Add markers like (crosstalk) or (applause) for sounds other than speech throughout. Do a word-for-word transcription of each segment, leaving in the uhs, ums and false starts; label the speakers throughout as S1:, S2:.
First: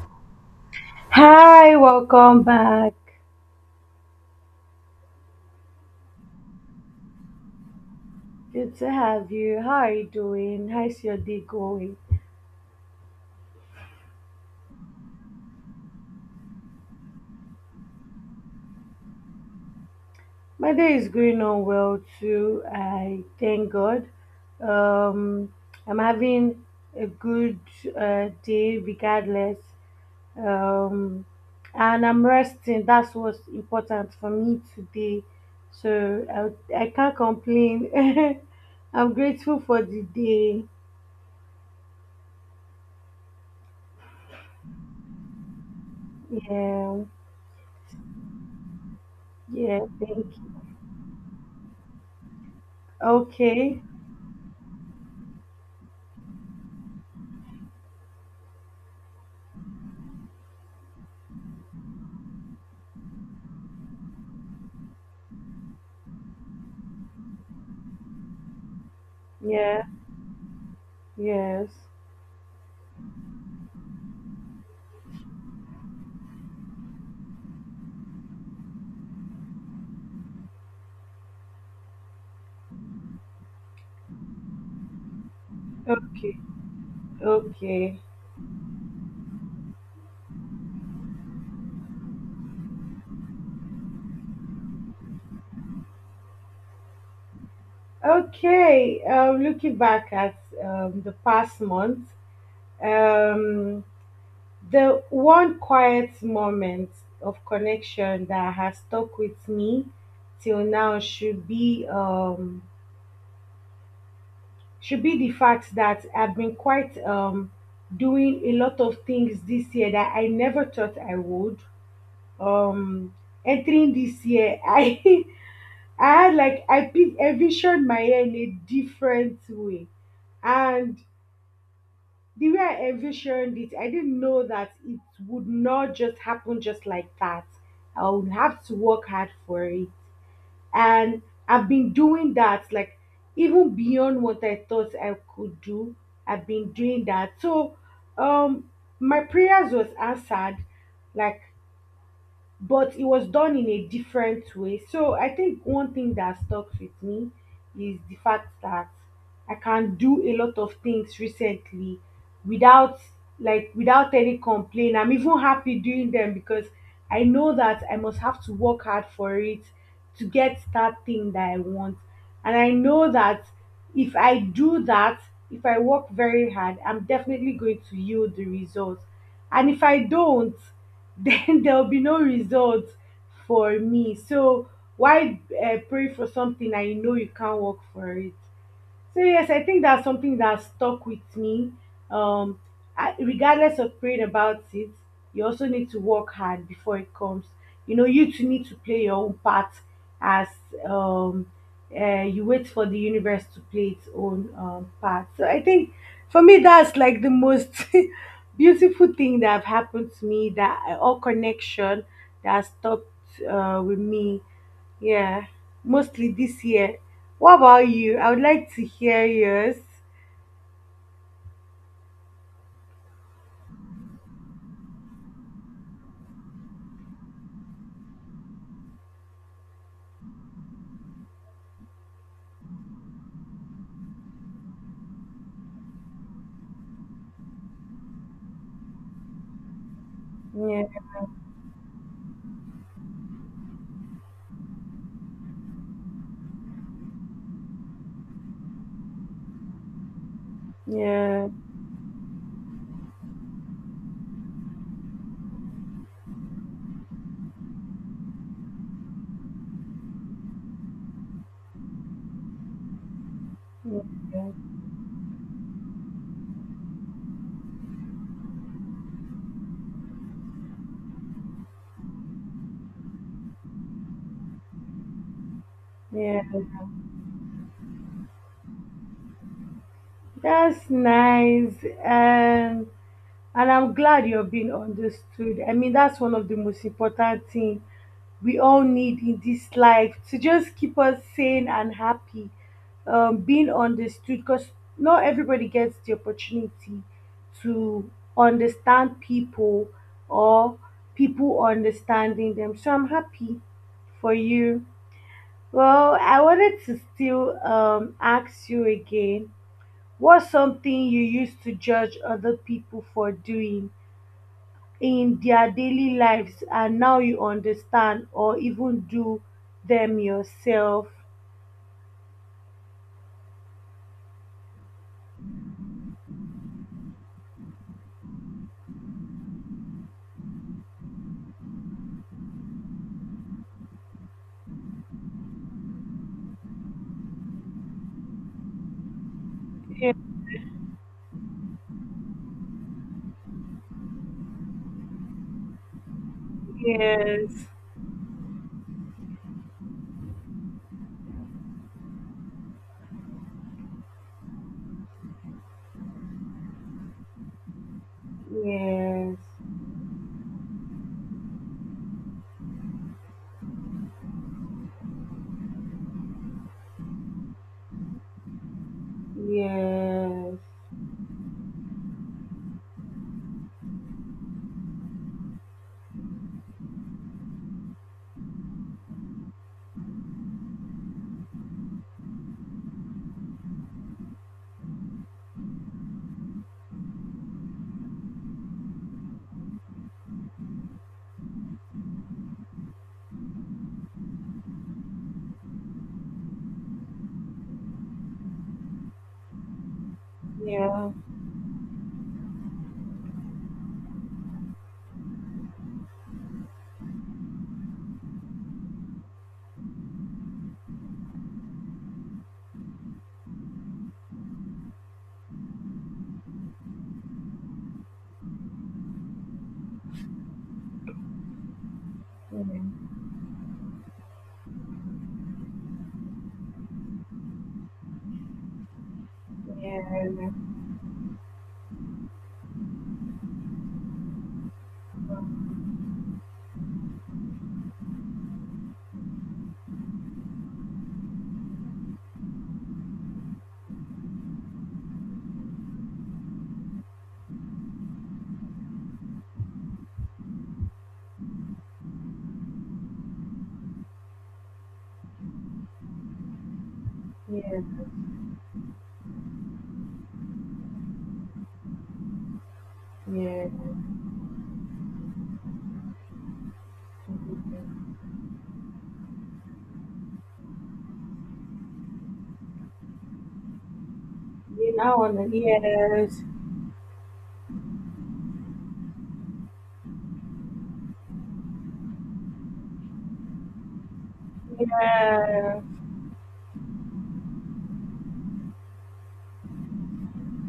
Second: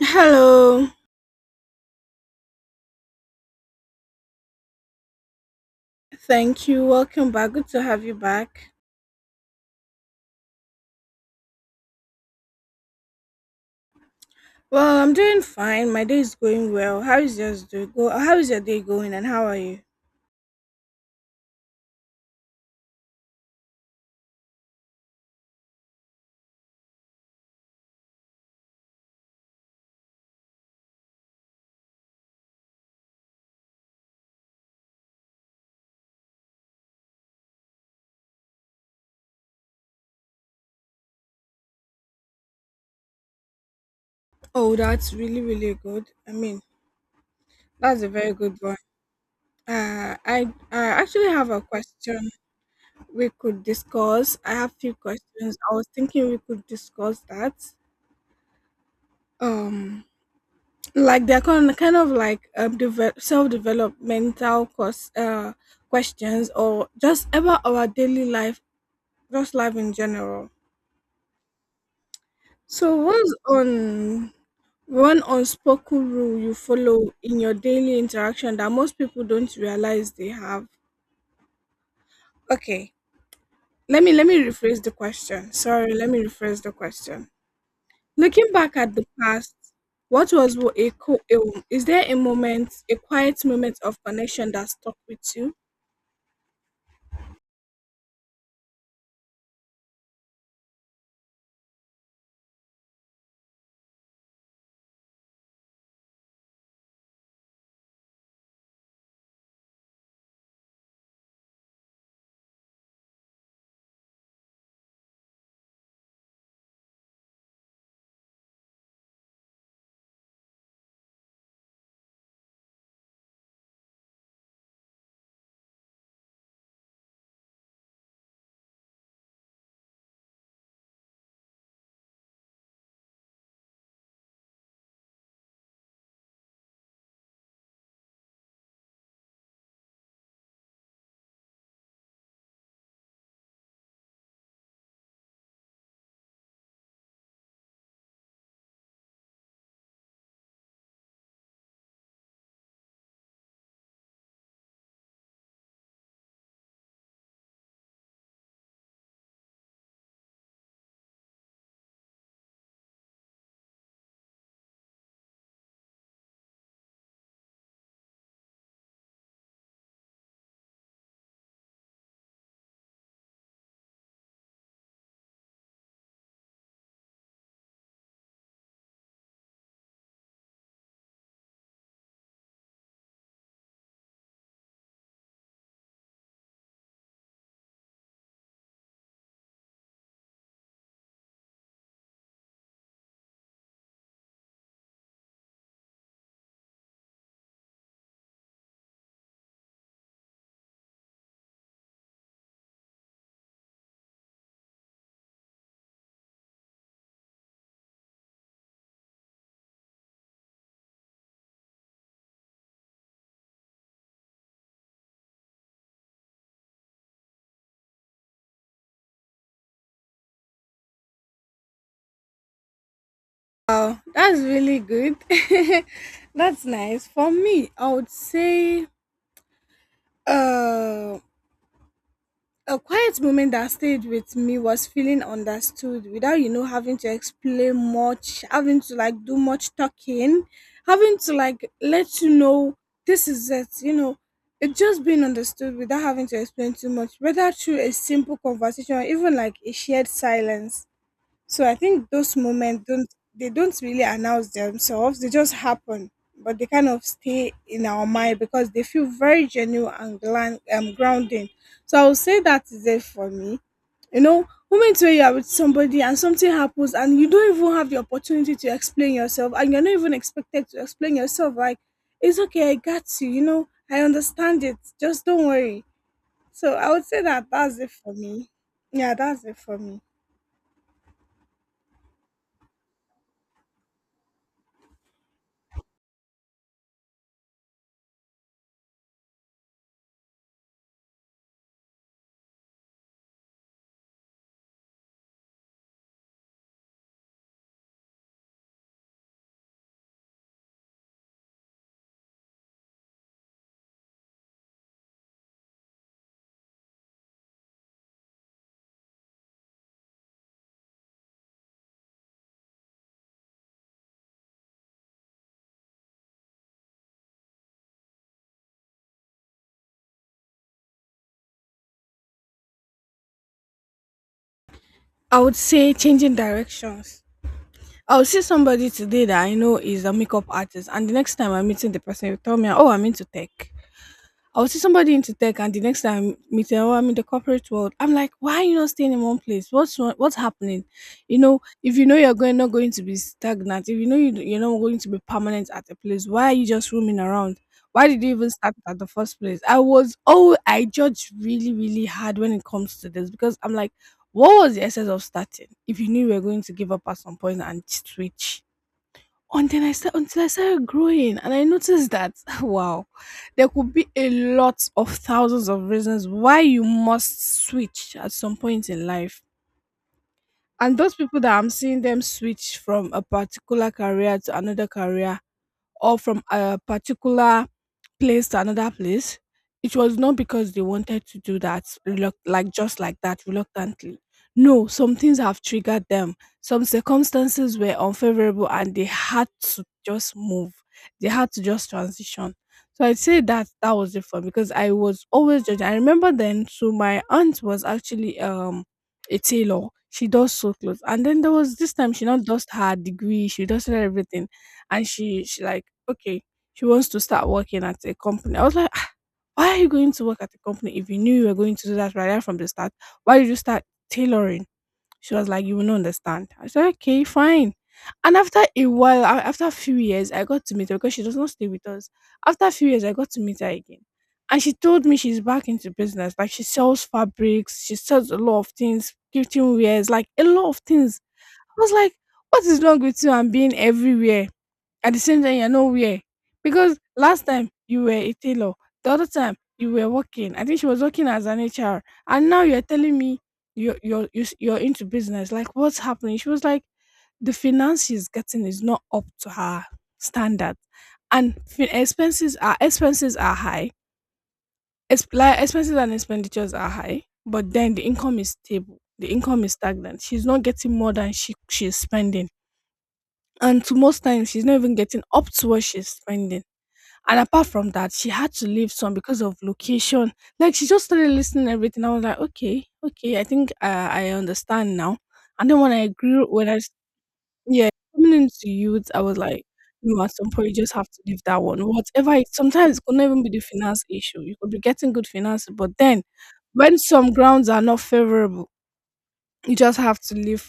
S1: Hello.
S2: Hi, welcome back.
S1: Thank you. Welcome back. Good to have you back.
S2: Good to have you. How are you doing? How's your day going?
S1: Well, I'm doing fine. My day is going well. How is yours doing? Go. How is your day going and how are you?
S2: My day is going on well too. I thank God. Um, I'm having a good uh, day regardless. Um, and I'm resting. That's what's important for me today. So I, I can't complain. (laughs) I'm grateful for the day.
S1: Oh, that's really really good. I mean,
S2: Yeah,
S1: that's a very good one.
S2: yeah,
S1: Uh,
S2: thank
S1: I
S2: you.
S1: I actually have a question we could
S2: Okay,
S1: discuss. I have few questions. I was thinking we could discuss that. Um, like they're kind kind of like um, deve- self developmental course uh questions or just about our daily life, just life
S2: yeah.
S1: in general.
S2: Yes.
S1: So, what's on one unspoken rule you follow in your daily interaction that most people don't realize they have? Okay, let me let me rephrase the question. Sorry, let me
S2: Okay.
S1: rephrase the question.
S2: Okay.
S1: Looking back at the past, what was wo- a, co- a is there a moment, a quiet moment of connection that stuck with you?
S2: Okay. Um, looking back at um, the past month, um, the one quiet moment of connection that has stuck with me till now should be um, should be the fact that I've been quite um, doing a lot of things this year that I never thought I would. Um, entering this year, (laughs) I I had like I pic- envisioned my hair in a different way, and the way I envisioned it, I didn't know that it would not just happen just like that. I would have to work hard for it, and I've been doing that like even beyond what I thought I could do. I've been doing that, so um, my prayers was answered. Like but it was done in a different way. So I think one thing that stuck with me is the fact that I can do a lot of things recently without like without any complaint. I'm even happy doing them because I know that I must have to work hard for it to get that thing that I want. And I know that if I do that, if I work very hard, I'm definitely going to yield the results. And if I don't, (laughs) then there will be no results for me. So why uh, pray for something I know you can't work for it? So yes, I think that's something that stuck with me. Um, I, regardless of praying about it, you also need to work hard before it comes. You know, you too need to play your own part as um, uh, you wait for the universe to play its own um, part. So I think for me, that's like the most (laughs) beautiful thing that have happened to me. That eh, all connection that has stuck uh, with me, yeah, mostly this year. What about you? I would like to hear yours.
S1: Wow, that's really good. (laughs) That's nice. For me, I would say uh a quiet moment that stayed with me was feeling understood without, you know, having to explain much, having to like do much talking,
S2: Yeah,
S1: having to like let you know this is it, you know. It just being understood without having to explain too much, whether through a simple conversation or even like a shared silence.
S2: yeah,
S1: So I think those moments don't, they don't really announce themselves. They just happen, but they kind of stay in our mind because they feel very genuine and glan- um, grounding. So I would say that is it for me. You know,
S2: yeah,
S1: moments where you are with somebody and something happens and you don't even have the opportunity to explain yourself and you're not even expected to explain yourself. Like, it's okay, I got you. You know, I understand it. Just don't worry.
S2: yeah.
S1: So I would say that that's it for me. Yeah, that's it for me.
S2: That's nice. Um, And I'm glad you're being understood. I mean, that's one of the most important thing we all need in this life to just keep us sane and happy. Um, being understood, because not everybody gets the opportunity to understand people or people understanding them. So I'm happy for you. Well, I wanted to still um, ask you again, what's something you used to judge other people for doing in their daily lives and now you understand or even do them yourself.
S1: I would say changing directions. I will see somebody today that I know is a makeup artist, and the next time I'm meeting the person, will tell me, "Oh, I'm into tech." I'll see somebody into tech, and the next time meet them, oh, I'm in the corporate world. I'm like, why are you not staying in one place? What's wrong?
S2: Yes,
S1: What's happening? You know, if you know you're going not going to be stagnant, if you know you, you're not going to be permanent at a place, why are you just roaming around?
S2: yes,
S1: Why did you even start at the first place? I was oh, I judge really really hard when it comes to this because I'm like, what was the essence of starting if you knew you were going to give up at some point and switch?
S2: yes,
S1: And then I start until I started growing, and I noticed that (laughs) wow, there could be a lot of thousands of reasons why you must switch at some point in life.
S2: yes,
S1: And those people that I'm seeing them switch from a particular career to another career, or from a particular place to another place, it was not because they wanted to do that, reluct- like just like that, reluctantly. No, some things have triggered them. Some circumstances were unfavorable and they had to just move. They had to just transition. So I'd say that that was it for me because I was always judging. I remember then, so my aunt was actually um a tailor. She does so
S2: yeah,
S1: clothes.
S2: yeah,
S1: And then there was this time she, not just her degree, she does everything, and she she like, okay, she wants to start working at a company. I was like, "Ah, why are you going to work at a company if you knew you were going to do that right there from the start? Why did you start tailoring?" She was like, you will not understand. I said, okay, fine. And after a while, a- after a few years, I got to meet her because she does not stay with us. After a few years, I got to meet her again, and she told me she's back into business. Like she sells fabrics, she sells a lot of things, gifting wares, like a lot of things. I was like, what is wrong with you? And being everywhere at the same time, you're nowhere. Because last time you were a tailor, the other time you were working. I think she was working as an H R, and now you're telling me you're you're you s- you're into business. Like what's happening? She was like, the finance she's getting is not up to her standard, and fin- expenses are, expenses are high. Ex- like expenses and expenditures are high,
S2: yeah,
S1: but then the income is stable. The income is stagnant. She's not getting more than she she's spending,
S2: yeah.
S1: and to most times she's not even getting up to what she's spending. And apart from that, she had to leave some because of location. Like she just started listening to everything. I was like, okay, okay, I think uh, I understand
S2: You
S1: now.
S2: now on the
S1: And then when I
S2: yes,
S1: grew, when I s- yeah, coming into youth, I was like, no, at some point you just have to leave that one. Whatever. It, sometimes it could not even be the finance issue. You could be getting good finance,
S2: yeah,
S1: but then when some grounds are not favorable, you just have to leave,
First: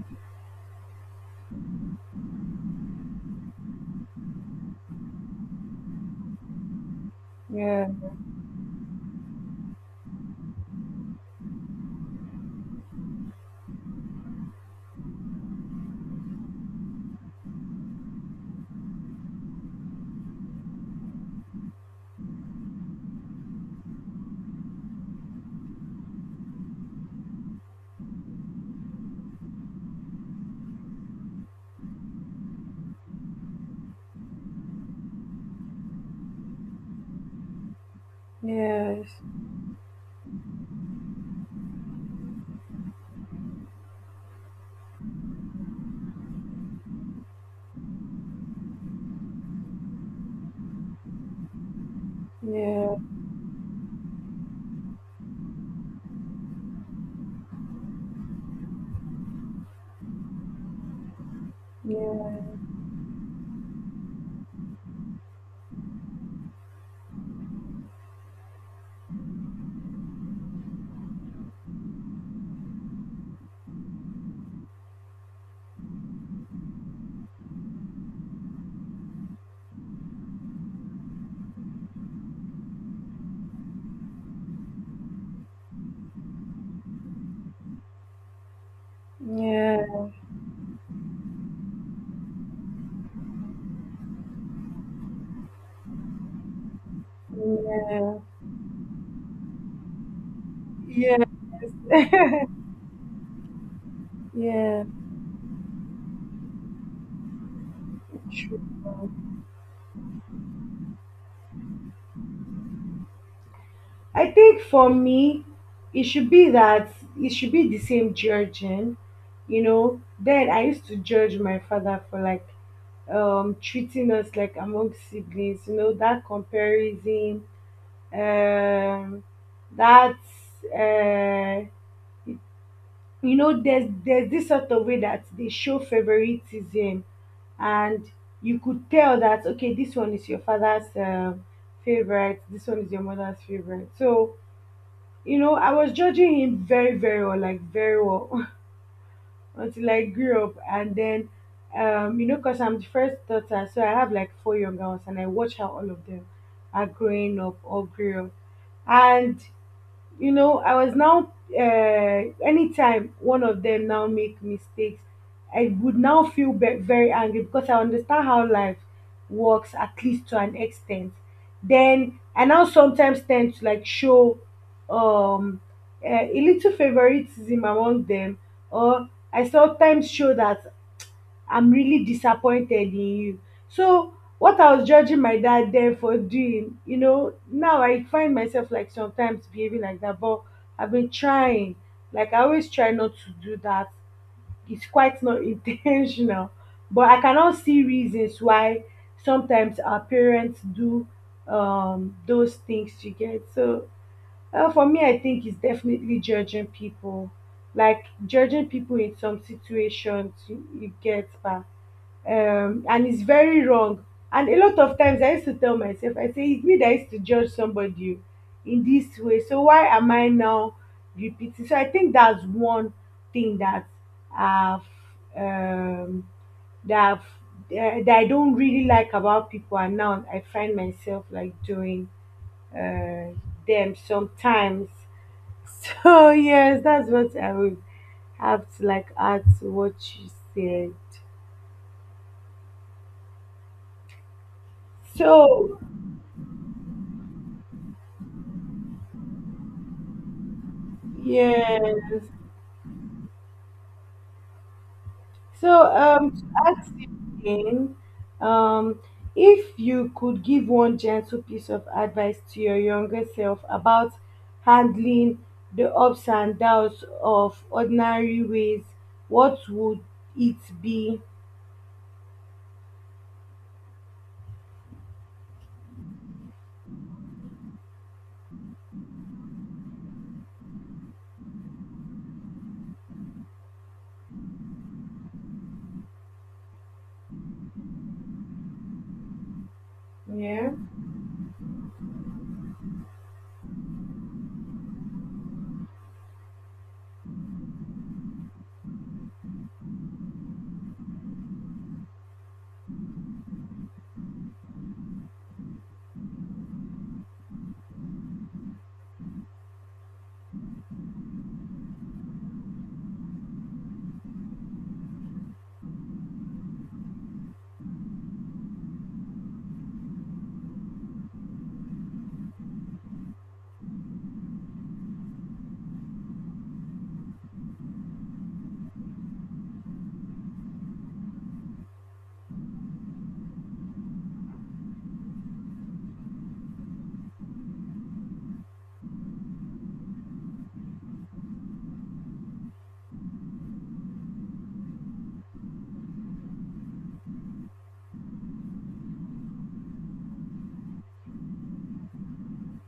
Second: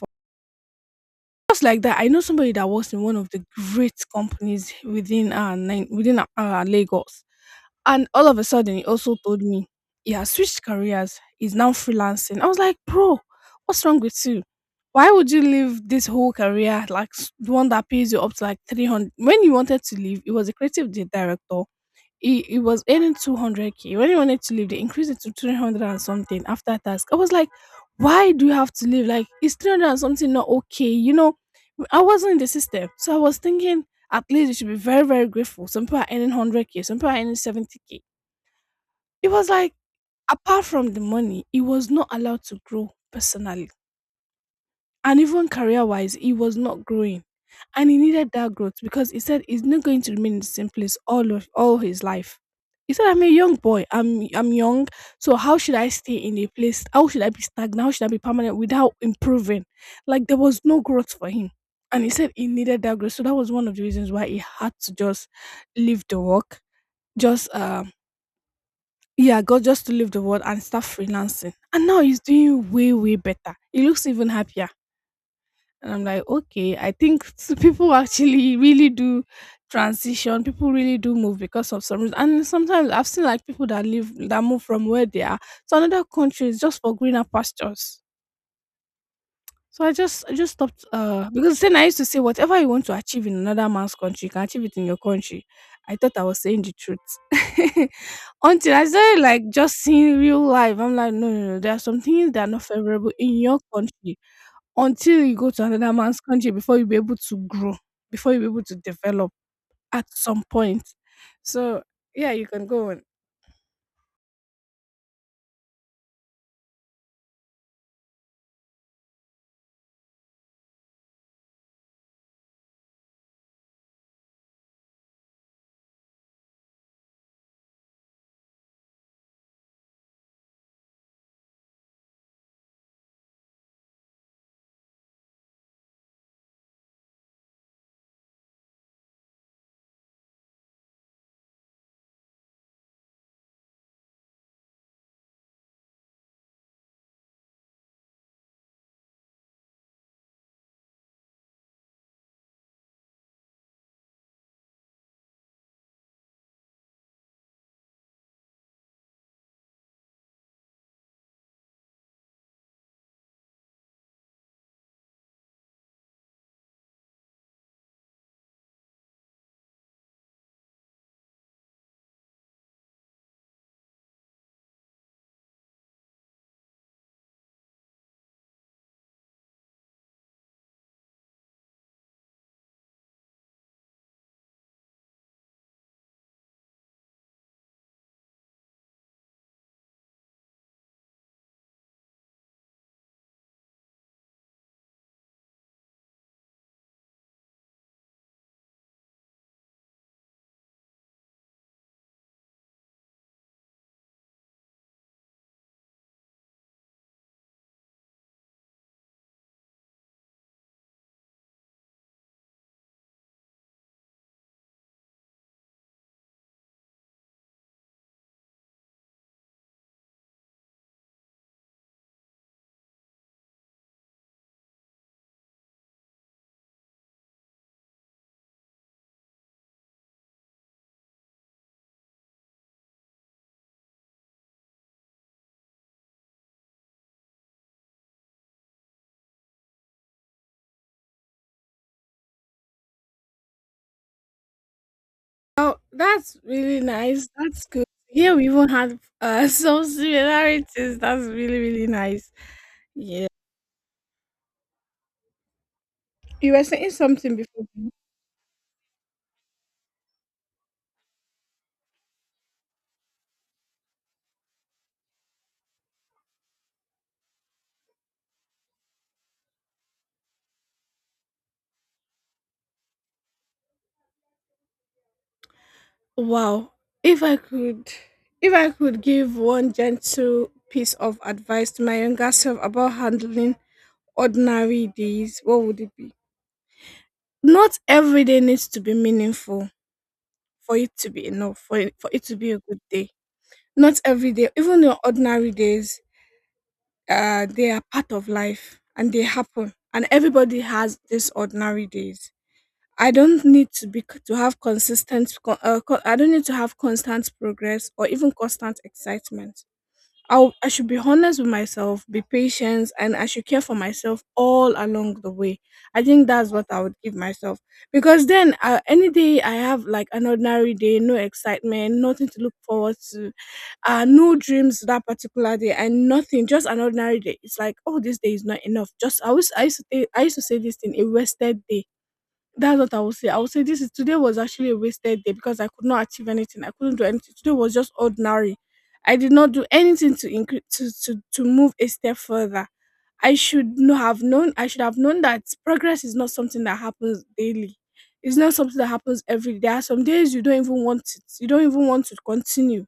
S1: just like that. I know somebody that works in one of the great companies within uh, nine, within uh, Lagos.
S2: yeah,
S1: And all of a sudden, he also told me he has switched careers. He's now freelancing. I was like, bro, what's wrong with you? Why would you leave this whole career, like s- the one that pays you up to like three hundred? When you wanted to leave, he was a creative di- director. He, he was earning two hundred k. When he wanted to leave, they increased it to three hundred and something after tax. I was like, why do you have to leave? Like is three hundred and something not okay? You know, I wasn't in the system, so I was thinking, at least you should be very very grateful. Some people are earning one hundred k, some people are earning seventy k.
S2: yes,
S1: It was like, apart from the money, he was not allowed to grow personally, and even career wise, he was not growing. And he needed that growth because he said he's not going to remain in the same place all of all his life. He
S2: yeah,
S1: said, I'm a young boy. I'm I'm young. So how should I stay in a place? How should I be stagnant? How should I be permanent without improving? Like there was no growth for him. And he said he
S2: yeah,
S1: needed that growth. So that was one of the reasons why he had to just leave the work. Just um yeah, go, just to leave the world and start freelancing. And now he's doing way, way better. He looks even happier. And I'm like, okay, I think (laughs) s- people actually really do transition. People really do move because of some reason. And sometimes I've seen like people that live that move from where they are to another country is just for greener pastures.
S2: yeah,
S1: So I just I just stopped uh because then I used to say whatever you want to achieve in another man's country, you can achieve it in your country. I thought I was saying the truth. (laughs) Until I started like just seeing real life. I'm like,
S2: yeah,
S1: no, no, no, there are some things that are not favorable in your country
S2: yeah, (laughs)
S1: until you go to another man's country before you'll be able to grow, before you'll be
S2: yeah.
S1: able to develop at some point. So yeah, you can go on.
S2: I think for me, it should be that it should be the same judging, you know. Then I used to judge my father for like um treating us like among siblings, you know, that comparison, um that uh you know there's there's this sort of way that they show favoritism, and you could tell that, okay, this one is your father's um, favorite, this one is your mother's favorite. So you know, I was judging him very, very well, like very well, (laughs) until I grew up. And then, um, you know, because I'm the first daughter, so I have like four younger ones, and I watch how all of them are growing up or grew up. And you know, I was now uh, anytime one of them now make mistakes, i would now feel be- very angry because I understand how life works, at least to an extent. Then I now sometimes tend to like show um uh, a little favoritism among them, or I sometimes show that I'm really disappointed in you. So what I was judging my dad then for doing, you know, now I find myself like sometimes behaving like that, but I've been trying. Like I always try not to do that. It's quite not (laughs) intentional. But I cannot see reasons why sometimes our parents do um those things, you get. So well, for me, I think it's definitely judging people, like judging people in some situations. You, you get, pa. um, and it's very wrong. And a lot of times, I used to tell myself, I say, it's me that used to judge somebody in this way. So why am I now repeating? So I think that's one thing that I've um, that I've, uh, that I don't really like about people, and now I find myself like doing uh, them sometimes. So yes, that's what I would have to like add to what you said.
S1: Oh,
S2: So
S1: that's really nice. That's good. Yeah, we even had uh, (laughs) some similarities. That's really,
S2: yeah.
S1: really nice. Yeah.
S2: So um to
S1: You were saying
S2: ask you
S1: something before.
S2: again, um if you could give one gentle piece of advice to your younger self about handling the ups and downs of ordinary ways, what would it be?
S1: Wow. If I could if I could give one gentle piece of advice to my younger self about handling ordinary days, what would it be? Not every day needs to be meaningful,
S2: Yeah.
S1: for it to be enough, for it, for it to be a good day. Not every day, even on ordinary days, uh, they are part of life and they happen. And everybody has these ordinary days. I don't need to be to have consistent. Co- Uh, co- I don't need to have constant progress or even constant excitement. I'll, I should be honest with myself, be patient, and I should care for myself all along the way. I think that's what I would give myself because then uh, any day I have like an ordinary day, no excitement, nothing to look forward to, uh, no dreams that particular day, and nothing, just an ordinary day. It's like, oh, this day is not enough. Just I was I used to, think- I used to say this thing, a wasted day, that's what I will say. I will say this is today was actually a wasted day because I could not achieve anything. I couldn't do anything. Today was just ordinary. I did not do anything to increase to, to to move a step further. I should know have known. I should have known that progress is not something that happens daily. It's not something that happens every day. There are some days you don't even want it. You don't even want to continue.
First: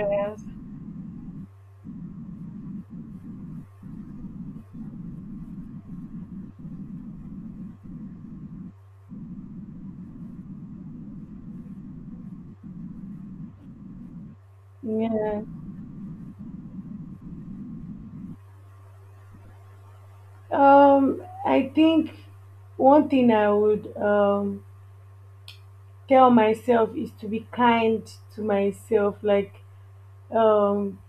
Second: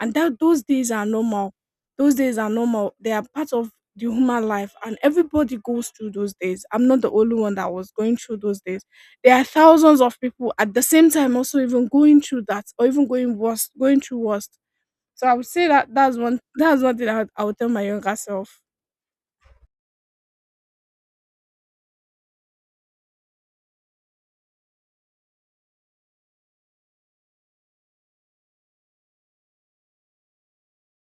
S1: And that those days are normal. Those days are normal. They are part of the human life and everybody goes through those days. I'm not the only one that was going through those days. There are thousands of people at the same time also even going through that or even going worse, going through worse. So I
S2: Yeah.
S1: would say that that's one that's one thing I would, I would tell my younger self.
S2: Um, I think one thing I would um, tell myself is to be kind to myself. Like, um,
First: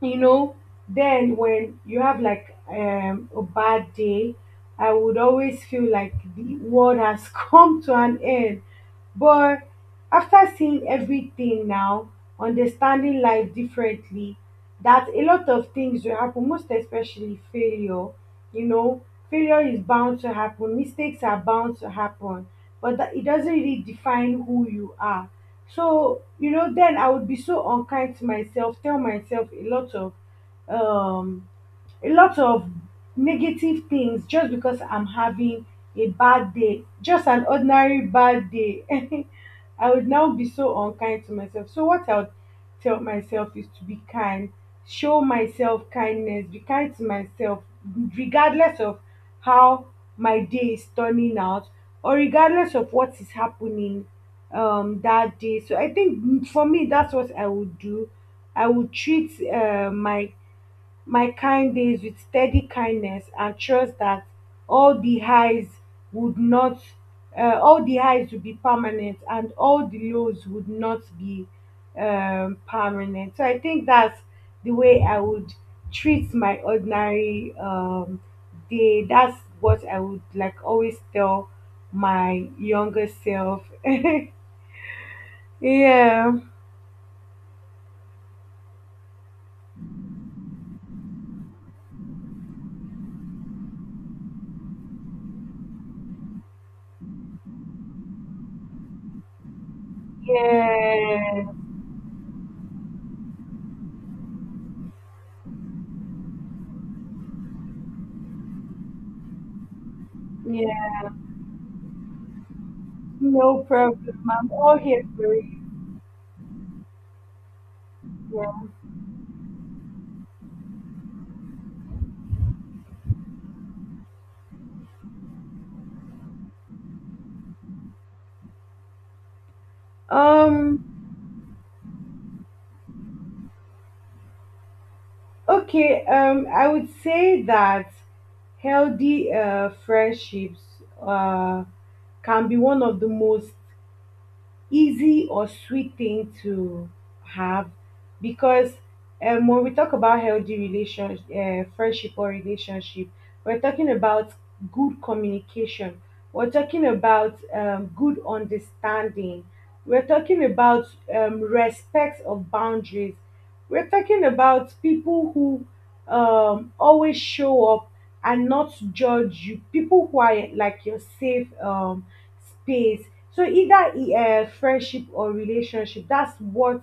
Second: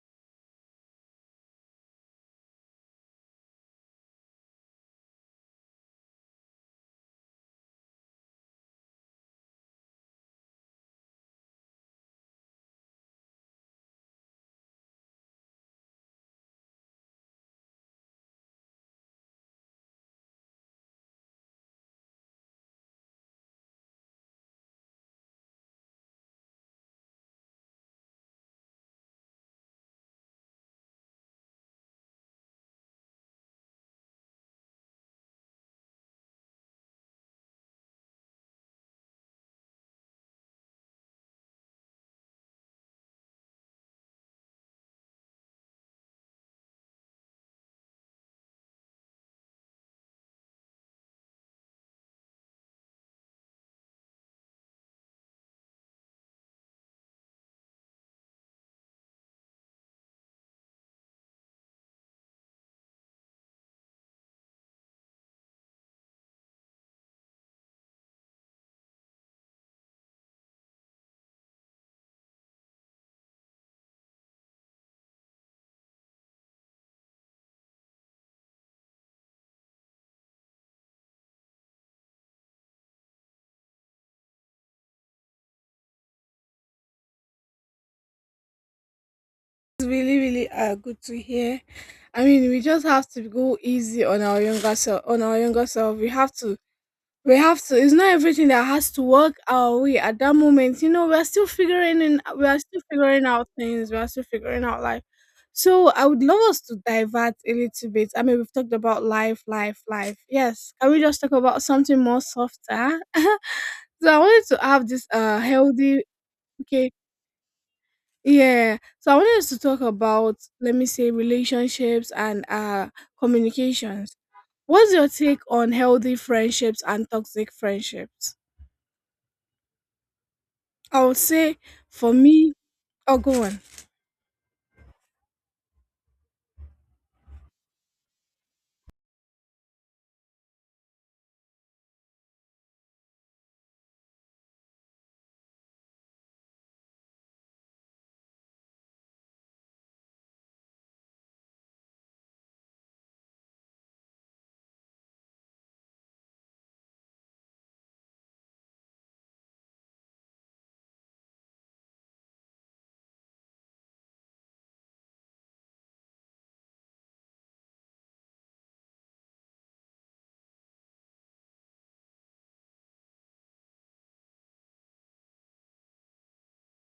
S2: you know, then when you have like um, a bad day, I would always feel like the world has (laughs) come to an end. But after seeing everything now, understanding life differently, that a lot of things will happen, most especially failure. You know, failure is bound to happen, mistakes are bound to happen, but that, it doesn't really define who you are. So, you know, then I would be so unkind to myself, tell myself a lot of um a lot of negative things just because I'm having a bad day, just an ordinary bad day. (laughs) I would now be so unkind to myself. So, what I would tell myself is to be kind, show myself kindness, be kind to myself, regardless of how my day is turning out, or regardless of what is happening um, that day. So, I think mm, for me, that's what I would do. I would treat uh, my my kind days with steady kindness and trust that all the highs would not uh, all the highs would be permanent and all the lows would not be um, permanent. So I think that's the way I would treat my ordinary um, day. That's what I would like always tell my younger self. (laughs) Yeah.
S1: It's really, really uh, good to hear. I mean, we just have to go easy on our younger self. On our younger self, we have to we have to, it's not everything that has to work our way at that moment. You know, we're
S2: Yeah.
S1: still figuring in we are still figuring out things, we are still figuring out life. So I would love us to divert a little bit. I mean, we've talked about life life life, yes, can we
S2: Yeah,
S1: just talk about something more softer? (laughs)
S2: no
S1: So I
S2: problem,
S1: wanted
S2: I'm
S1: to
S2: all
S1: have
S2: here
S1: this
S2: for
S1: uh,
S2: you.
S1: healthy, okay, yeah, so I wanted us to talk about, let me say, relationships and uh, communications. What's your take on healthy friendships and toxic friendships?
S2: Um,
S1: I would say, for me, oh, go on.
S2: okay, um, I would say that healthy uh, friendships uh, can be one of the most easy or sweet thing to have, because um, when we talk about healthy relationship, uh, friendship or relationship, we're talking about good communication. We're talking about um, good understanding. We're talking about um, respect of boundaries. We're talking about people who um, always show up and not judge you, people who are like your safe um, space. So either e- uh, friendship or relationship, that's what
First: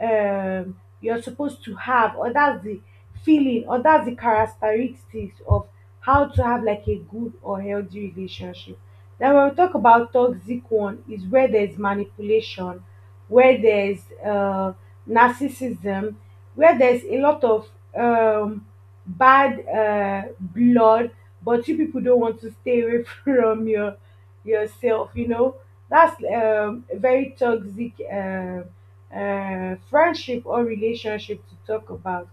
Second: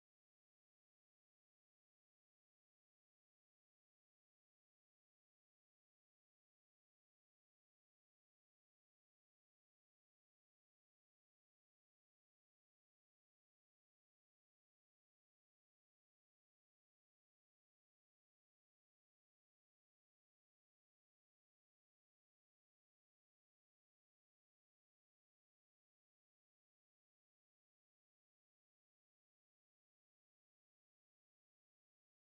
S2: um, you're supposed to have, or that's the feeling, or that's the characteristics of how to have like a good or healthy relationship. Then when we talk about toxic one, is where there's manipulation, where there's uh, narcissism, where there's a lot of um, bad uh, blood, but you people don't want to stay away (laughs) from your yourself. You know, that's um, a very toxic uh, uh, friendship or relationship to talk about.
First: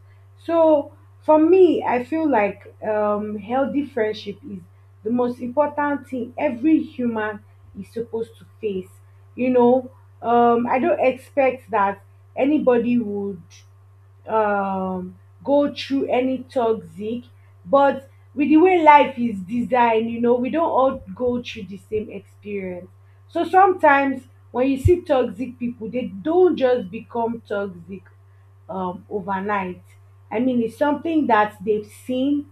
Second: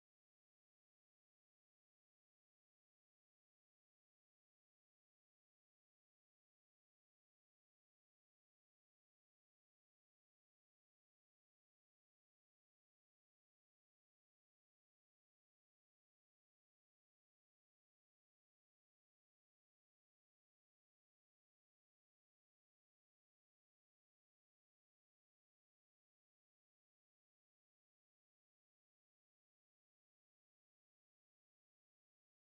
S2: So for me, I feel like um, healthy friendship is the most important thing every human is supposed to face, you know. um I don't expect that anybody would um go through any toxic, but with the way life is designed, you know, we don't all go through the same experience. So sometimes when you see toxic people, they don't just become toxic um, overnight. I mean, it's something that they've seen,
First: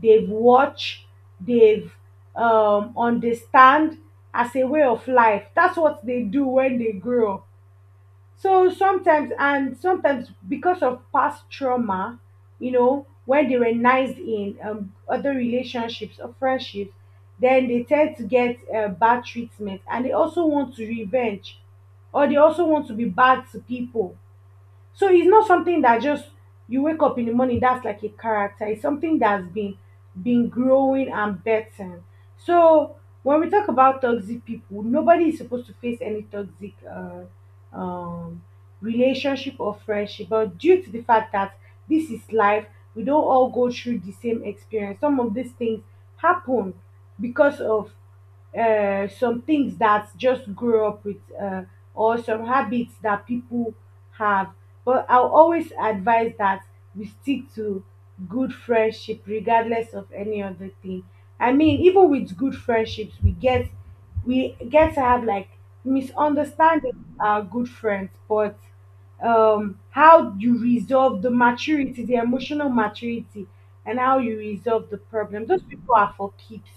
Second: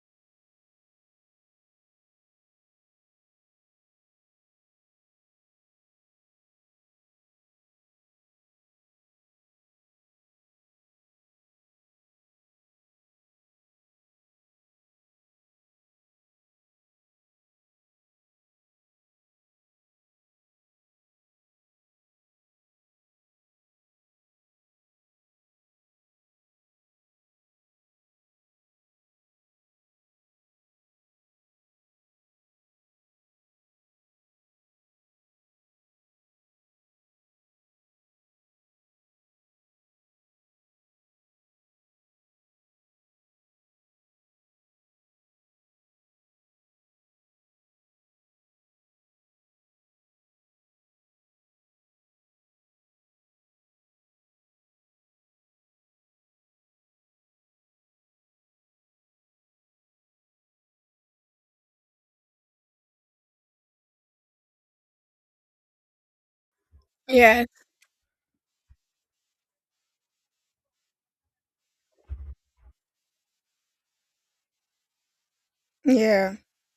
S2: they've watched, they've um, understand as a way of life. That's what they do when they grow up. So sometimes, and sometimes because of past trauma, you know, when they were nice in um, other relationships or friendships, then they tend to get uh, bad treatment, and they also want to revenge, or they also want to be bad to people. So it's not something that just you wake up in the morning, that's like a character. It's something that's been been growing and better. So when we talk about toxic people, nobody is supposed to face any toxic uh, um, relationship or friendship. But due to the fact that this is life, we don't all go through the same experience. Some of these things happen because of uh, some things that just grow up with, uh, or some habits that people have, but I'll always advise that we stick to good friendship regardless of any other thing. I mean, even with good friendships we get we get to have like misunderstandings with our
S1: Yeah,
S2: good friends, but um how you resolve — the maturity, the emotional maturity, and how you resolve the problem — those people are for
S1: yeah,
S2: keeps.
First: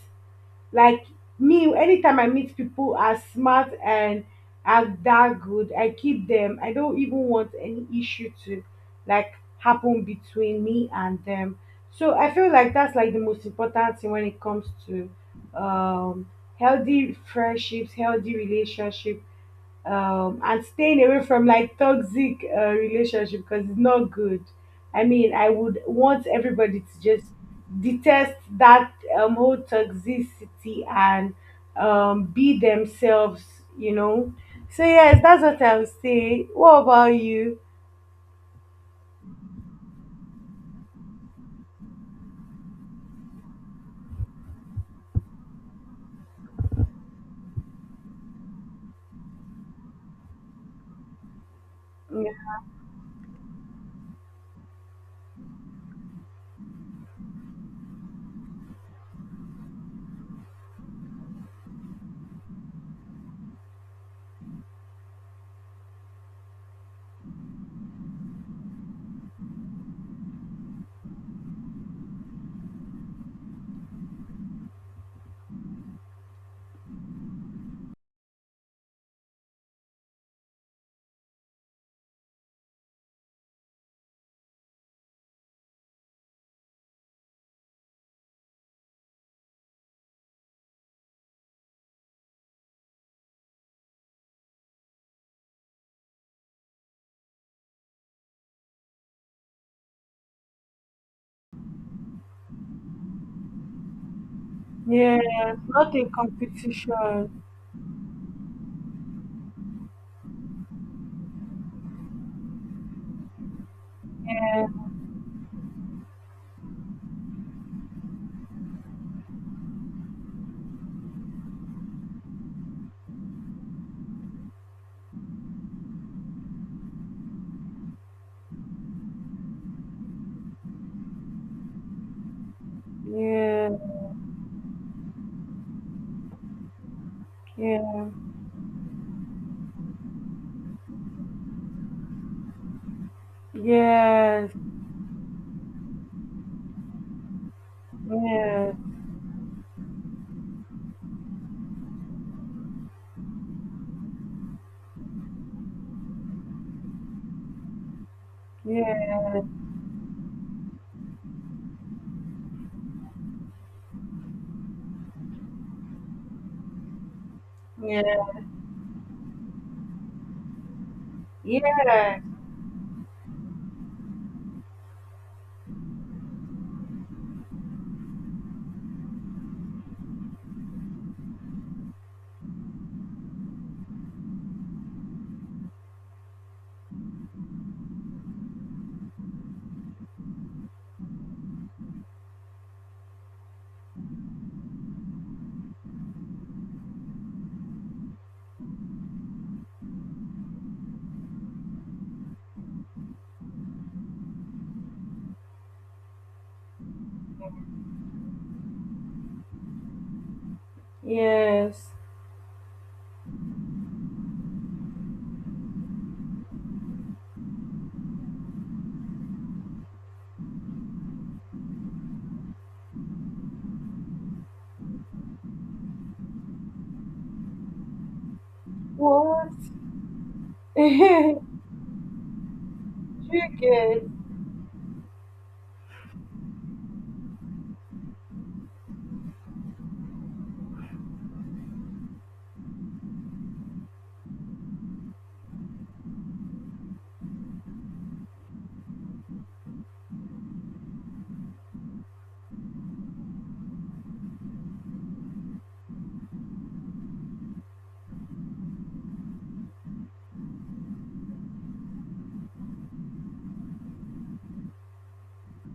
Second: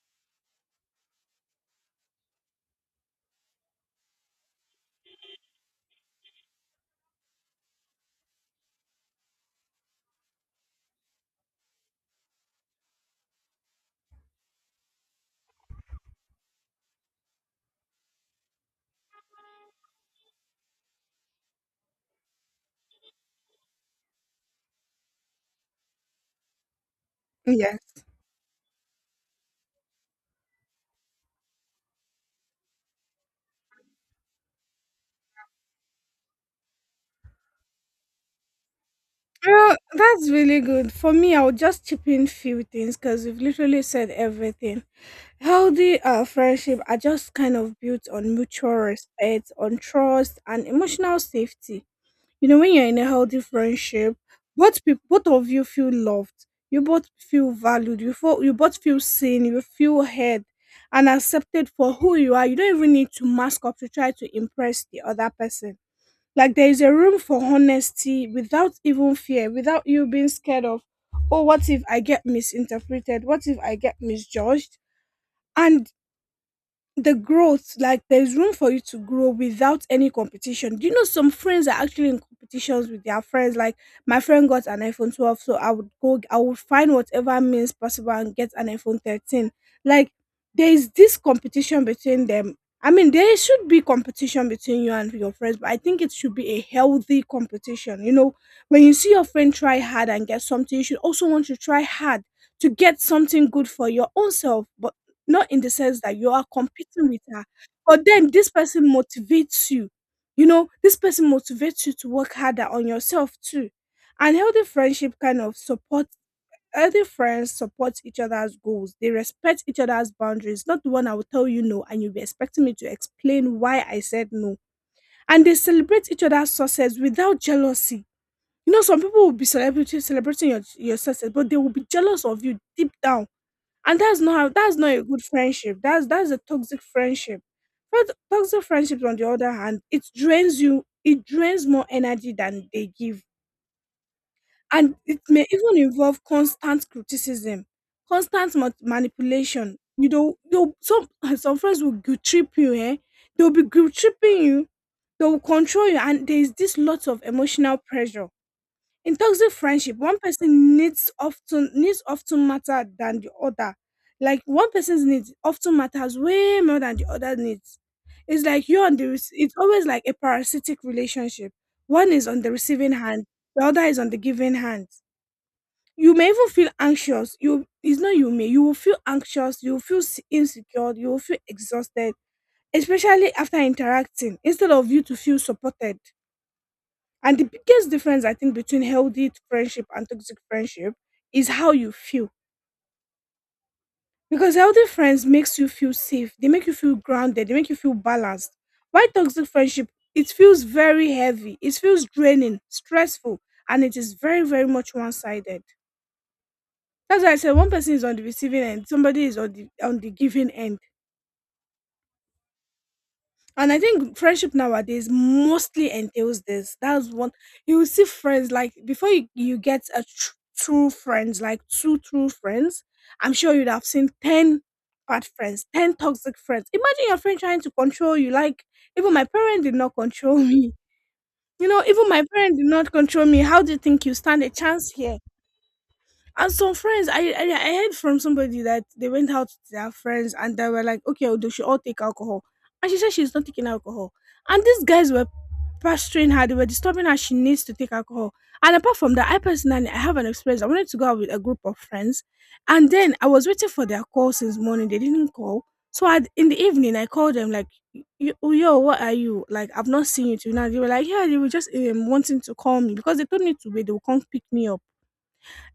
S2: Like me, anytime I meet people as smart and as that good, I keep them. I don't even want any issue to like happen between me and them. So I feel like that's like the most important thing when it comes to um healthy friendships, healthy relationships, um, and staying away from like toxic uh, relationship, because it's not good. I mean, I would want everybody to just
S1: yeah.
S2: detest that um, whole toxicity and um, be themselves, you know. So yes, that's what I would say. What about you?
S1: Well, that's really good. For me, I would just chip in few things because we've literally said everything. Healthy uh, friendship are just kind of built on mutual respect, on trust, and emotional safety.
S2: Yeah,
S1: You know, when you're in a healthy friendship, both people, both of you feel loved. You both feel valued. You feel, you both feel seen. You feel heard and accepted for who you are. You don't even need to mask up to try to impress the other person. Like, there is a room for honesty without even fear, without you being scared of, oh, what if I get misinterpreted? What if I get misjudged? And the growth, like there's room for you to grow without any competition. Do you know some friends are actually in competitions with their friends? Like, my friend got an iPhone twelve, so I would go, I would find whatever means possible and get an iPhone thirteen. Like, there is this competition between them. I mean, there should be competition between you and your friends, but I think it should be a healthy competition. You know, when you see your friend try hard and get something, you should also want to try hard to get something good for your own self. But
S2: yeah,
S1: not in the
S2: not
S1: sense
S2: in
S1: that you are competing with her,
S2: competition.
S1: but then this person motivates you. You know, this person motivates you to work harder on yourself too. And healthy friendship kind of support healthy friends support each other's goals. They respect each other's boundaries. Not the one I will tell you no and you'll be expecting me to explain why I said no. And they celebrate each other's success without jealousy. You know, some people will be celebrating celebrating your, your success, but they will be jealous of you deep down,
S2: Yeah,
S1: and that's not how that's not a good friendship. That's that's a toxic friendship.
S2: yeah,
S1: But toxic friendships on the other hand, it drains you, it drains more energy than they give.
S2: yes,
S1: And it may even involve constant criticism, constant ma-
S2: yes,
S1: manipulation. You know, you some (laughs) some friends will guilt trip you, eh? They'll be guilt tripping you, they'll control you, and there is this lot of emotional pressure in
S2: yes,
S1: toxic friendship. One person needs often needs often matter than the other. Like, one person's needs often matters way more than the other needs.
S2: yeah,
S1: It's like you on the rec- it's always like a parasitic relationship. One
S2: yeah,
S1: is on the receiving hand, the other is on the giving hand. You may even feel anxious. You it's not you may You will feel anxious. You will feel s- insecure. You will feel exhausted, especially after interacting. Instead of you to feel supported. And the biggest difference I think between healthy friendship and toxic friendship is how you feel. Because healthy friends makes you feel safe. They make you feel grounded. They make you feel balanced. Why toxic friendship? It feels very heavy. It feels draining, stressful, and it is very, very much one-sided. That's why I said one person is on the receiving end, somebody is on the on the giving end.
S2: yes.
S1: And I think friendship nowadays mostly entails this. That's one, you will see friends like, before you, you get a tr- true friends, like two true friends, I'm sure you'd have seen ten bad friends, ten toxic friends. Imagine your friend trying to control you. Like, even my
S2: What?
S1: parent did not control (laughs) me.
S2: (laughs)
S1: You know, even my parent did not control me.
S2: You
S1: How do you
S2: get
S1: think you stand a chance here? And some friends, I, I I heard from somebody that they went out to their friends and they were like, okay, they should all take alcohol. And she said she's not taking alcohol. And these guys were pestering her, they were disturbing her, she needs to take alcohol. And apart from that, I personally, I have an experience. I wanted to go out with a group of friends. And then I was waiting for their call since morning. They didn't call. So I, in the evening, I called them like, "Y- y- Yo, what are you? Like, I've not seen you till now." They were like, yeah, they were just um, wanting to call me because they told me to wait. They will come pick me up.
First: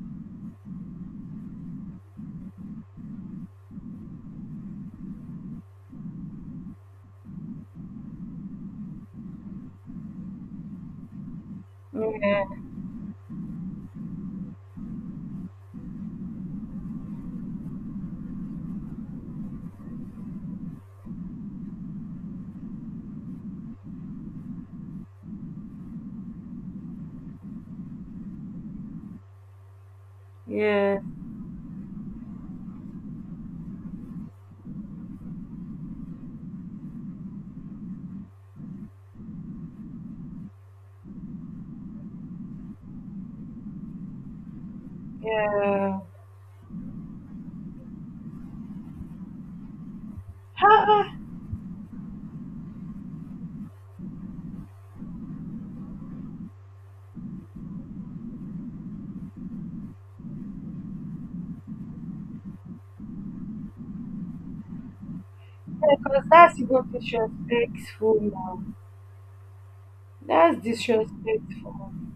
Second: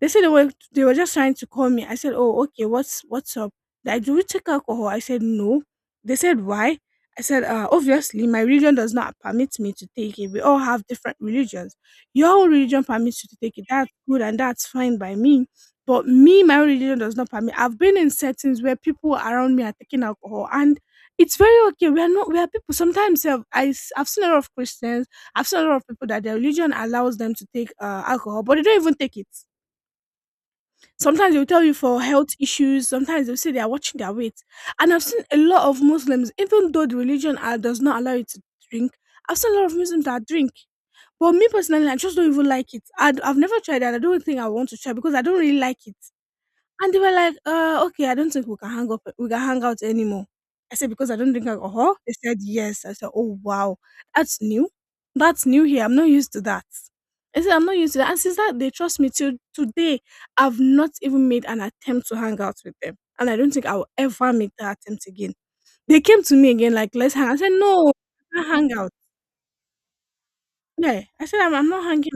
S1: They said they were they were just trying to call me. I said, "Oh, okay. What's what's up? Like, do you take alcohol?" I said, "No." They said, "Why?" I said, uh, "Obviously, my religion does not permit me to take it. We all have different religions. Your
S2: yeah,
S1: own religion permits you to take it. That's good and that's fine by me." But me, my own religion does not permit. I've been in settings where people around me are taking alcohol, and it's very okay. We are not. We are people. Sometimes I've, I, s- I've seen a lot of Christians. I've seen a lot of people that their religion allows them to take uh, alcohol, but they don't even take it.
S2: yeah,
S1: Sometimes they'll tell you for health issues, sometimes they'll say they are watching their weight. And I've seen a lot of Muslims, even though the religion uh, does not allow you to drink, I've seen a lot of Muslims that drink. But me personally, I just don't even like it. I, have never tried that. I don't think I want to try because I don't really like it.
S2: yeah.
S1: And they were like, "Uh, okay, I don't think we can hang up we can hang out anymore." I said,
S2: Ha,
S1: "Because I don't drink alcohol?" They said, "Yes." I said, "Oh, wow. That's new. That's new here. I'm not used to that." I said, "I'm not used to that." And since that they trust me till today, I've not even made an attempt to hang out with them. And I don't think I will ever make that attempt again. They came
S2: because
S1: to me
S2: that's
S1: again
S2: even
S1: like, "Let's hang." I said, "No,
S2: disrespectful
S1: I can't
S2: now.
S1: hang out."
S2: That's
S1: Yeah. I said, "I'm, I'm not
S2: disrespectful.
S1: hanging.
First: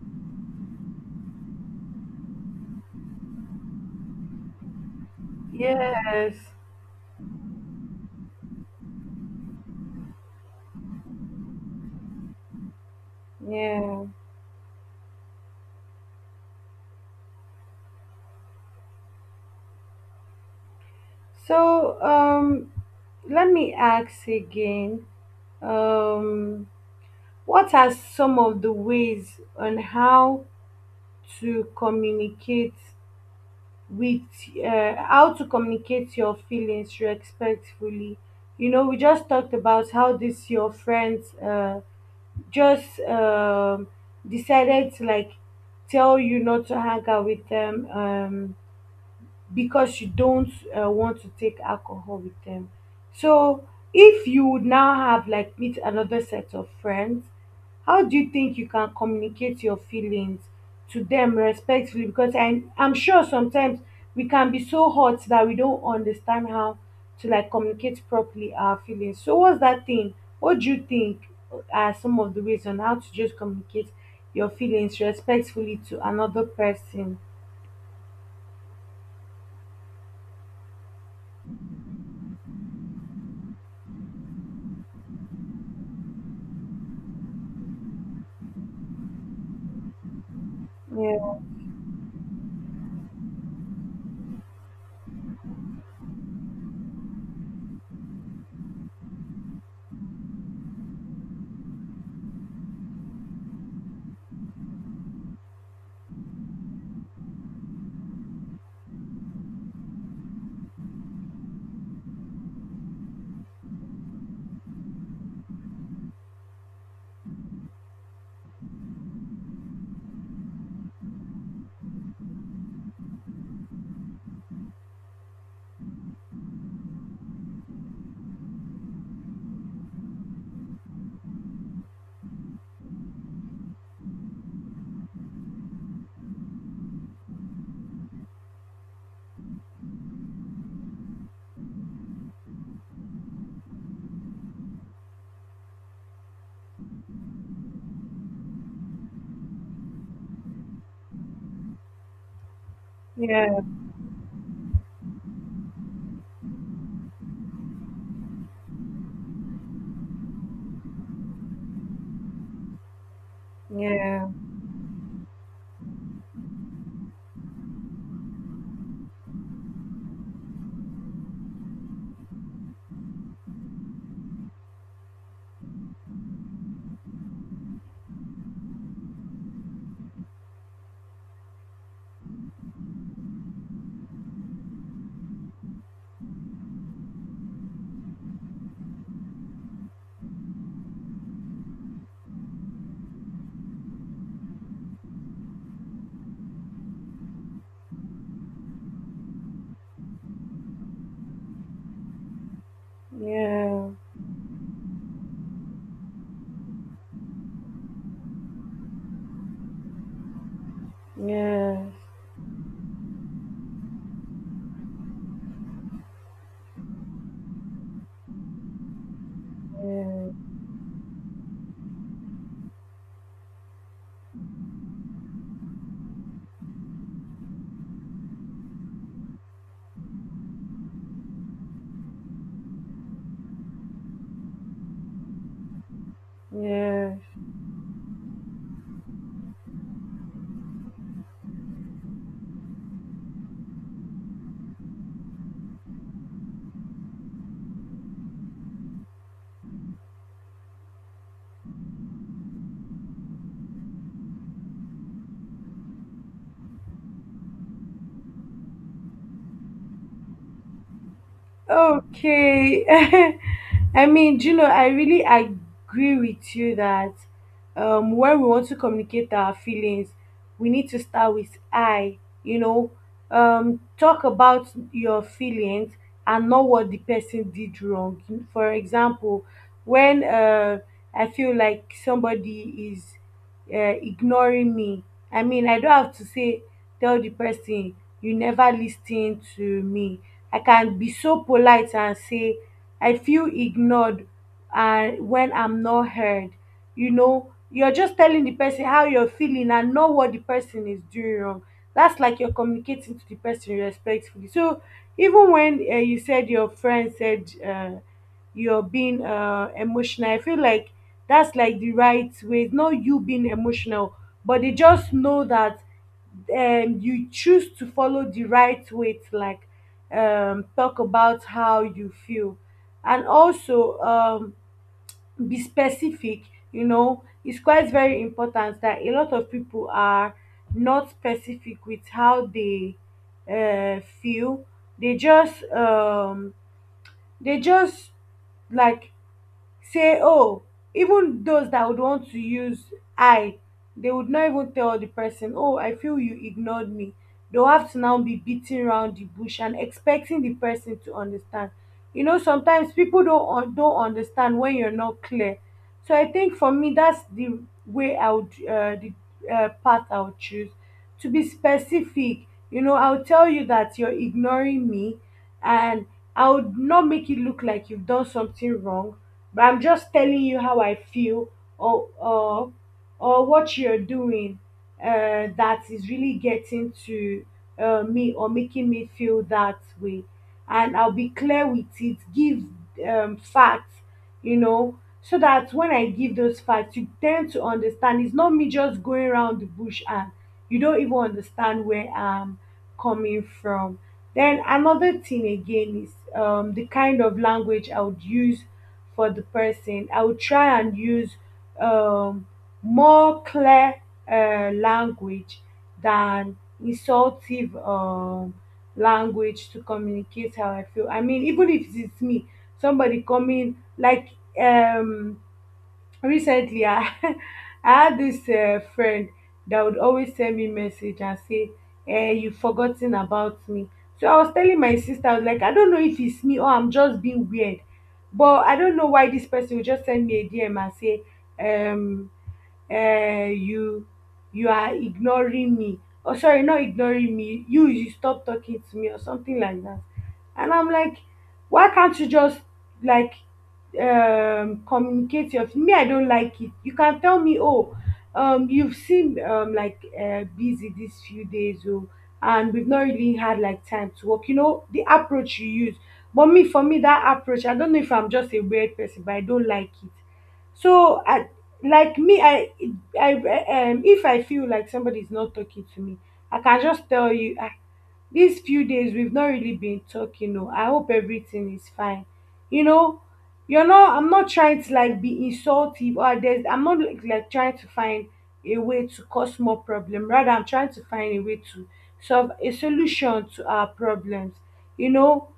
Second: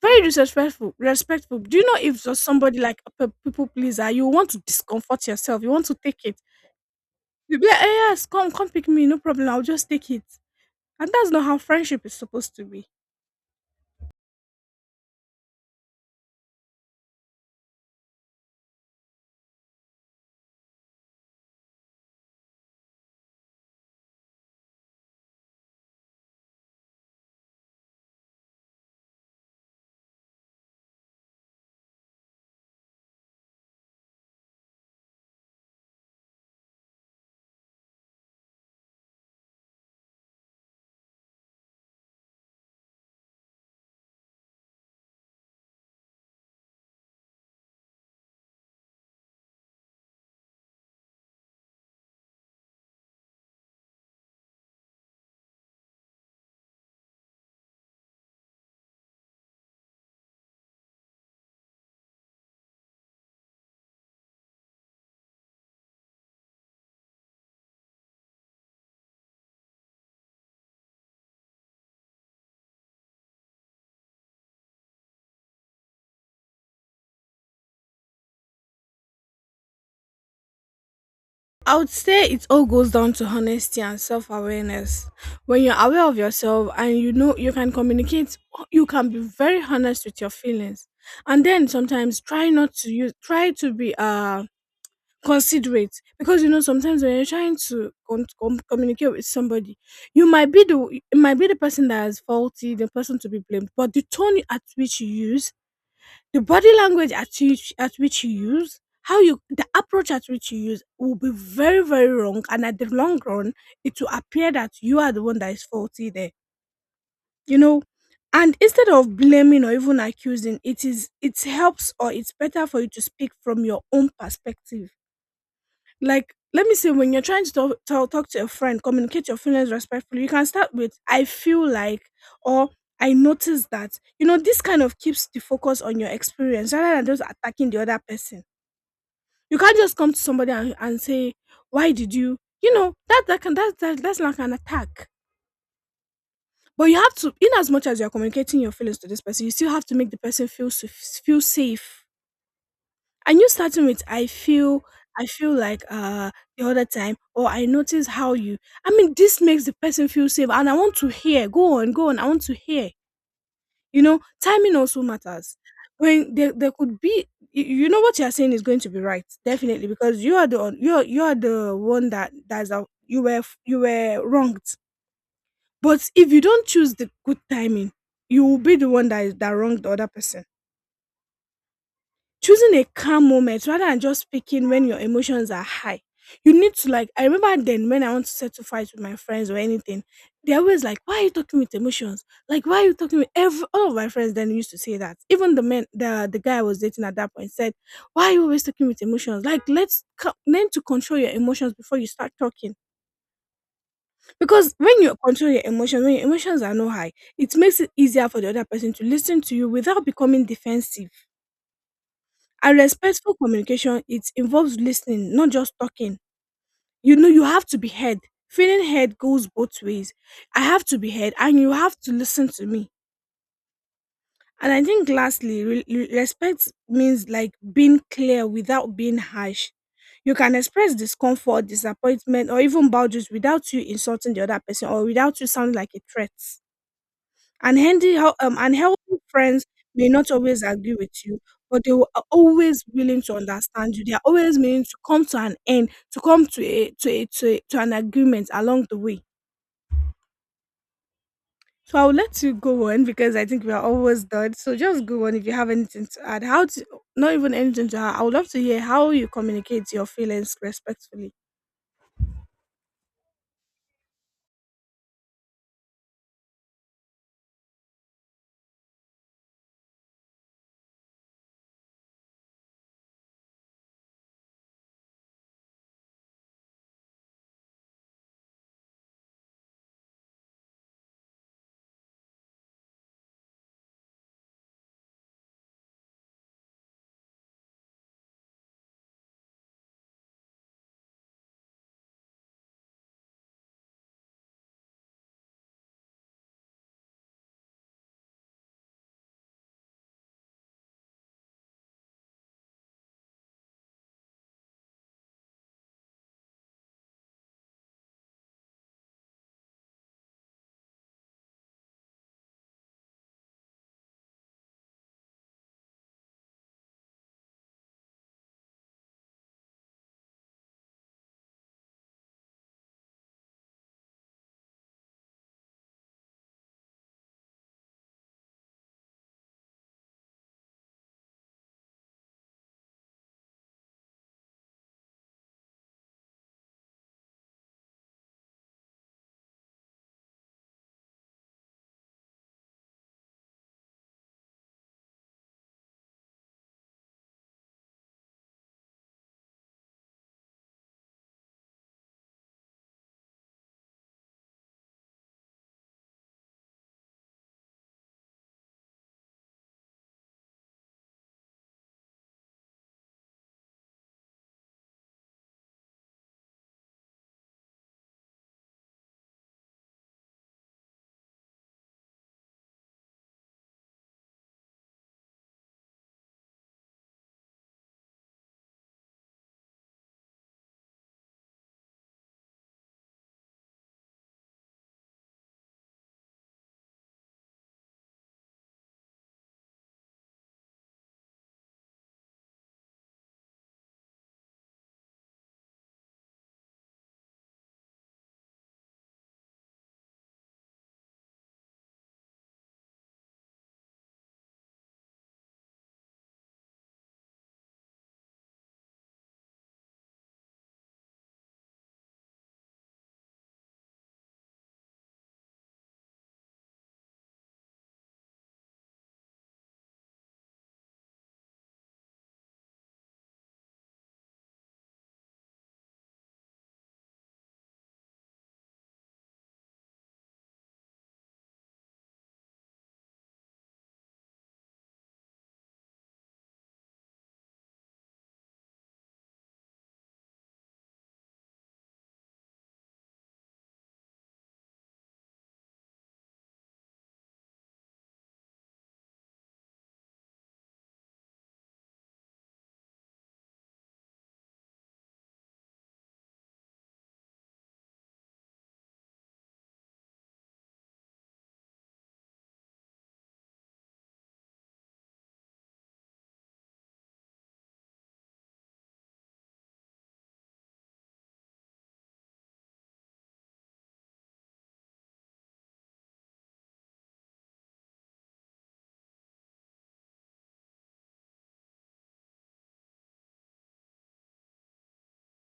S1: Very disrespectful respectful. Do you know if you somebody like a pe- people pleaser, you want to discomfort yourself, you want to take
S2: Yes,
S1: it. You be like, 'Eh, yes, come, come pick me, no problem, I'll just take it.'" And that's not how friendship is supposed to be.
S2: yeah. So um let me ask again. Um what are some of the ways on how to communicate with — uh, how to communicate your feelings respectfully? You know, we just talked about how this your friends uh, just um, decided to like tell you not to hang out with them. Um, because you don't uh, want to take alcohol with them. So if you would now have like meet another set of friends, how do you think you can communicate your feelings to them respectfully? Because I, I'm sure sometimes we can be so hot that we don't understand how to like communicate properly our feelings. So what's that thing? What do you think are some of the ways on how to just communicate your feelings respectfully to another person?
S1: I would say it all goes down to honesty and self awareness. When you're aware of yourself and you know you can communicate, you can be very honest with your feelings.
S2: Yeah,
S1: And then sometimes try not to use, try to be uh, considerate, because you know sometimes when you're trying to con- com- communicate with somebody, you might be the, it might be the person that is faulty, the person to be blamed, but the tone at which you use, the body language at which at which you use, how you the approach at which you use will be very very wrong, and at the long run, it will appear that you are the one that is faulty there. You know, and instead of blaming or even accusing, it is it helps or it's better for you to speak from your own perspective like, let me say, when you're trying to talk, talk, talk to a friend, communicate your feelings respectfully. You can start with, I feel like, or I notice that. You know, this kind of keeps the focus on your experience rather than just attacking the other person. You can't just come to somebody and, and say, why did you? You know, that, that can that, that that's like an attack. But you have to, in as much as you're communicating your feelings to this person, you still have to make the person feel s- feel safe. And you
S2: yeah,
S1: starting with I feel, I feel like uh the other time, or I notice how you, I mean, this makes the person feel safe and I want to hear. Go on, go on, I want to hear. You know,
S2: yeah.
S1: timing also matters. When there there could be, you you know what you're saying is going to be right, definitely, because you are the on- you are you are the one that that's out you were f- you were wronged. But if you don't choose the good timing, you will be the one that is that wronged the other person. Choosing a calm moment rather than just speaking when your emotions are high. You need to, like, I remember then when I want to settle fights with my friends or anything, they're always like, why are you talking with emotions? Like why are you talking with every all of my friends then used to say that. Even the men the the guy I was dating at that point said, why are you always talking with emotions? Like let's co- learn to control your emotions before you start talking.
S2: Yeah,
S1: Because when you control your emotions, when your emotions are not high, it makes it easier for the other person to listen to you without becoming defensive.
S2: yeah.
S1: And respectful communication, it involves listening, not just talking. You know, you have to be heard. Feeling heard goes both ways.
S2: Yeah.
S1: I have to be heard, and you have to listen to me. And I think, lastly, re- re- respect means like being clear without being harsh. You can express discomfort, disappointment, or even boundaries without you insulting the other person or without you sounding like a threat.
S2: Yeah.
S1: Unhealthy, hel- um, unhealthy friends may not always agree with you, but they will- are always willing to understand you. They are always willing to come to an end, to come to a to a, to, a, to an agreement along the way. So I'll let you go on because I think we are almost done. So just go on if you have anything to add. How to Not even anything to add. I would love to hear how you communicate your feelings respectfully.
S2: Okay. (laughs) I mean, do you know, I really agree with you that, um, when we want to communicate our feelings, we need to start with I, you know, um, talk about your feelings and not what the person did wrong. For example, when, uh, I feel like somebody is uh, ignoring me, I mean, I don't have to say tell the person you never lis to me. I can be so polite and say I feel ignored and when I'm not heard. You know, you're just telling the person how you're feeling and not what the person is doing wrong. That's like you're communicating to the person respectfully. So even when, uh, you said your friend said, uh, you're being uh, emotional, I feel like that's like the right way. It's not you being emotional, but they just know that um, you choose to follow the right way to like um, talk about how you feel. And also um, be specific. You know, it's quite very important that a lot of people are not specific with how they uh, feel. They just um, they just like say oh, even those that would want to use I, they would not even tell the person, oh, I feel you ignored me. They'll have to now be beating around the bush and expecting the person to understand. You know, sometimes people don't un- don't understand when you're not clear. So I think for me, that's the way I would — uh, the uh, path I would choose, to be specific. You know, I'll tell you that you're ignoring me, and I would not make it look like you've done something wrong, but I'm just telling you how I feel. Or or or what you're doing uh, that is really getting to, uh, me or making me feel that way. And I'll be clear with it. Give um, facts, you know so that when I give those facts, you tend to understand. It's not me just going around the bush and you don't even understand where I'm coming from. Then another thing again is um, the kind of language I would use for the person. I will try and use um, more clear uh, language than insultive um, language to communicate how I feel. I mean, even if it's me, somebody coming like, um recently, I (laughs) I had this um friend that would always send me message and say, eh, you have forgotten about me. So I was telling my sister, I was like, I don't know if it's me or I'm just being weird, but I don't know why this person would just send me a DM and say, um uh, you you are ignoring me, or sorry, not ignoring me, you you stop talking to me or something like that. And I'm like, why can't you just like um communicate your — me, I don't like it. You can tell me, oh, um you've seen um like, uh, busy these few days, oh, and we've not really had like time to work, you know the approach you use. But me, for me, that approach, I don't know if I'm just a weird person, but I don't like it. So I, like me, i i um if I feel like somebody is not talking to me, I can just tell you, these few days we've not really been talking. Oh, I hope everything is fine. You know, you're not — I'm not trying to like be insultive, or there's — I'm not like, like trying to find a way to cause more problem. Rather, I'm trying to find a way to solve a solution to our problems you know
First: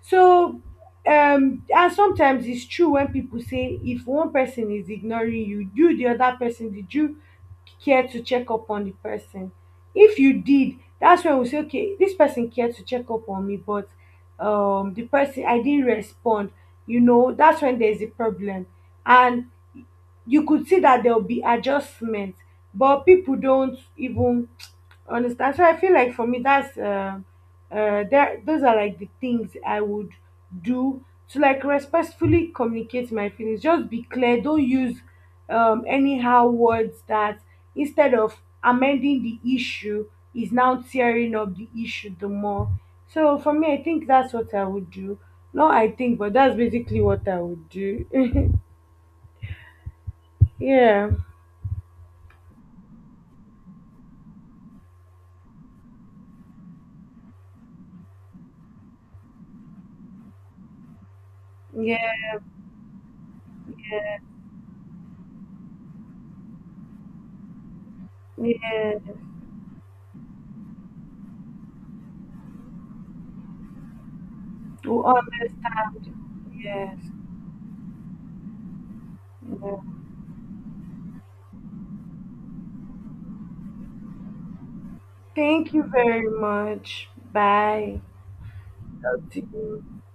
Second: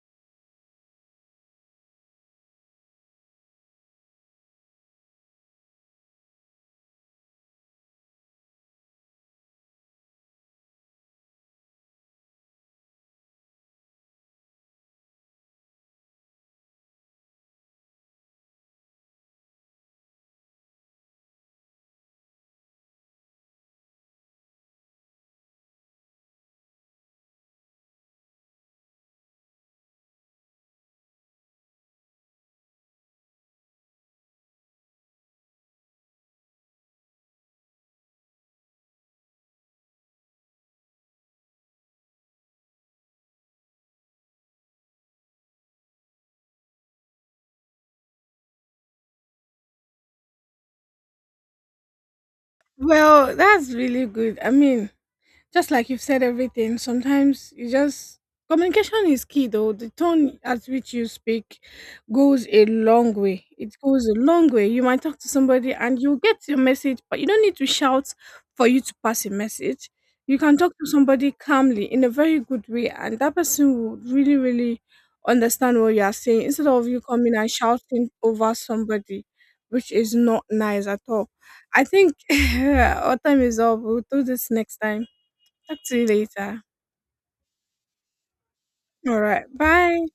S2: so um and sometimes it's true when people say if one person is ignoring you, you — the other person — did you care to check up on the person? If you did, that's when we say okay, this person cared to check up on me, but um the person, I didn't respond. You know, that's when there's a problem. And you could see that there'll be adjustment, but people don't even understand. So I feel like for me, that's uh, uh, there. Those are like the things I would do to like respectfully communicate my feelings. Just be clear. Don't use um, anyhow words that, instead of amending the issue, is now tearing up the issue the more. So for me, I think that's what I would do. No, I think, but that's basically what I would do. (laughs) Yeah.
S1: Well, that's really good. I mean, just like you've said, everything sometimes you just, communication is key though. The tone at which you speak
S2: Yeah.
S1: goes a long way. It goes a long way. You might talk to somebody and you'll get your message, but you don't need to shout for you to
S2: Yes,
S1: pass a message. You can talk to somebody calmly in a very good way and that person will really really
S2: we
S1: understand what you are
S2: understand.
S1: saying instead of
S2: Yes,
S1: you coming and shouting over somebody, which
S2: yes.
S1: is not nice at all. I think (laughs) our time is up. We'll do this next time.
S2: Thank
S1: Talk
S2: you
S1: to you
S2: very
S1: later.
S2: much. Bye.
S1: All
S2: Talk to
S1: right.
S2: you.
S1: Bye.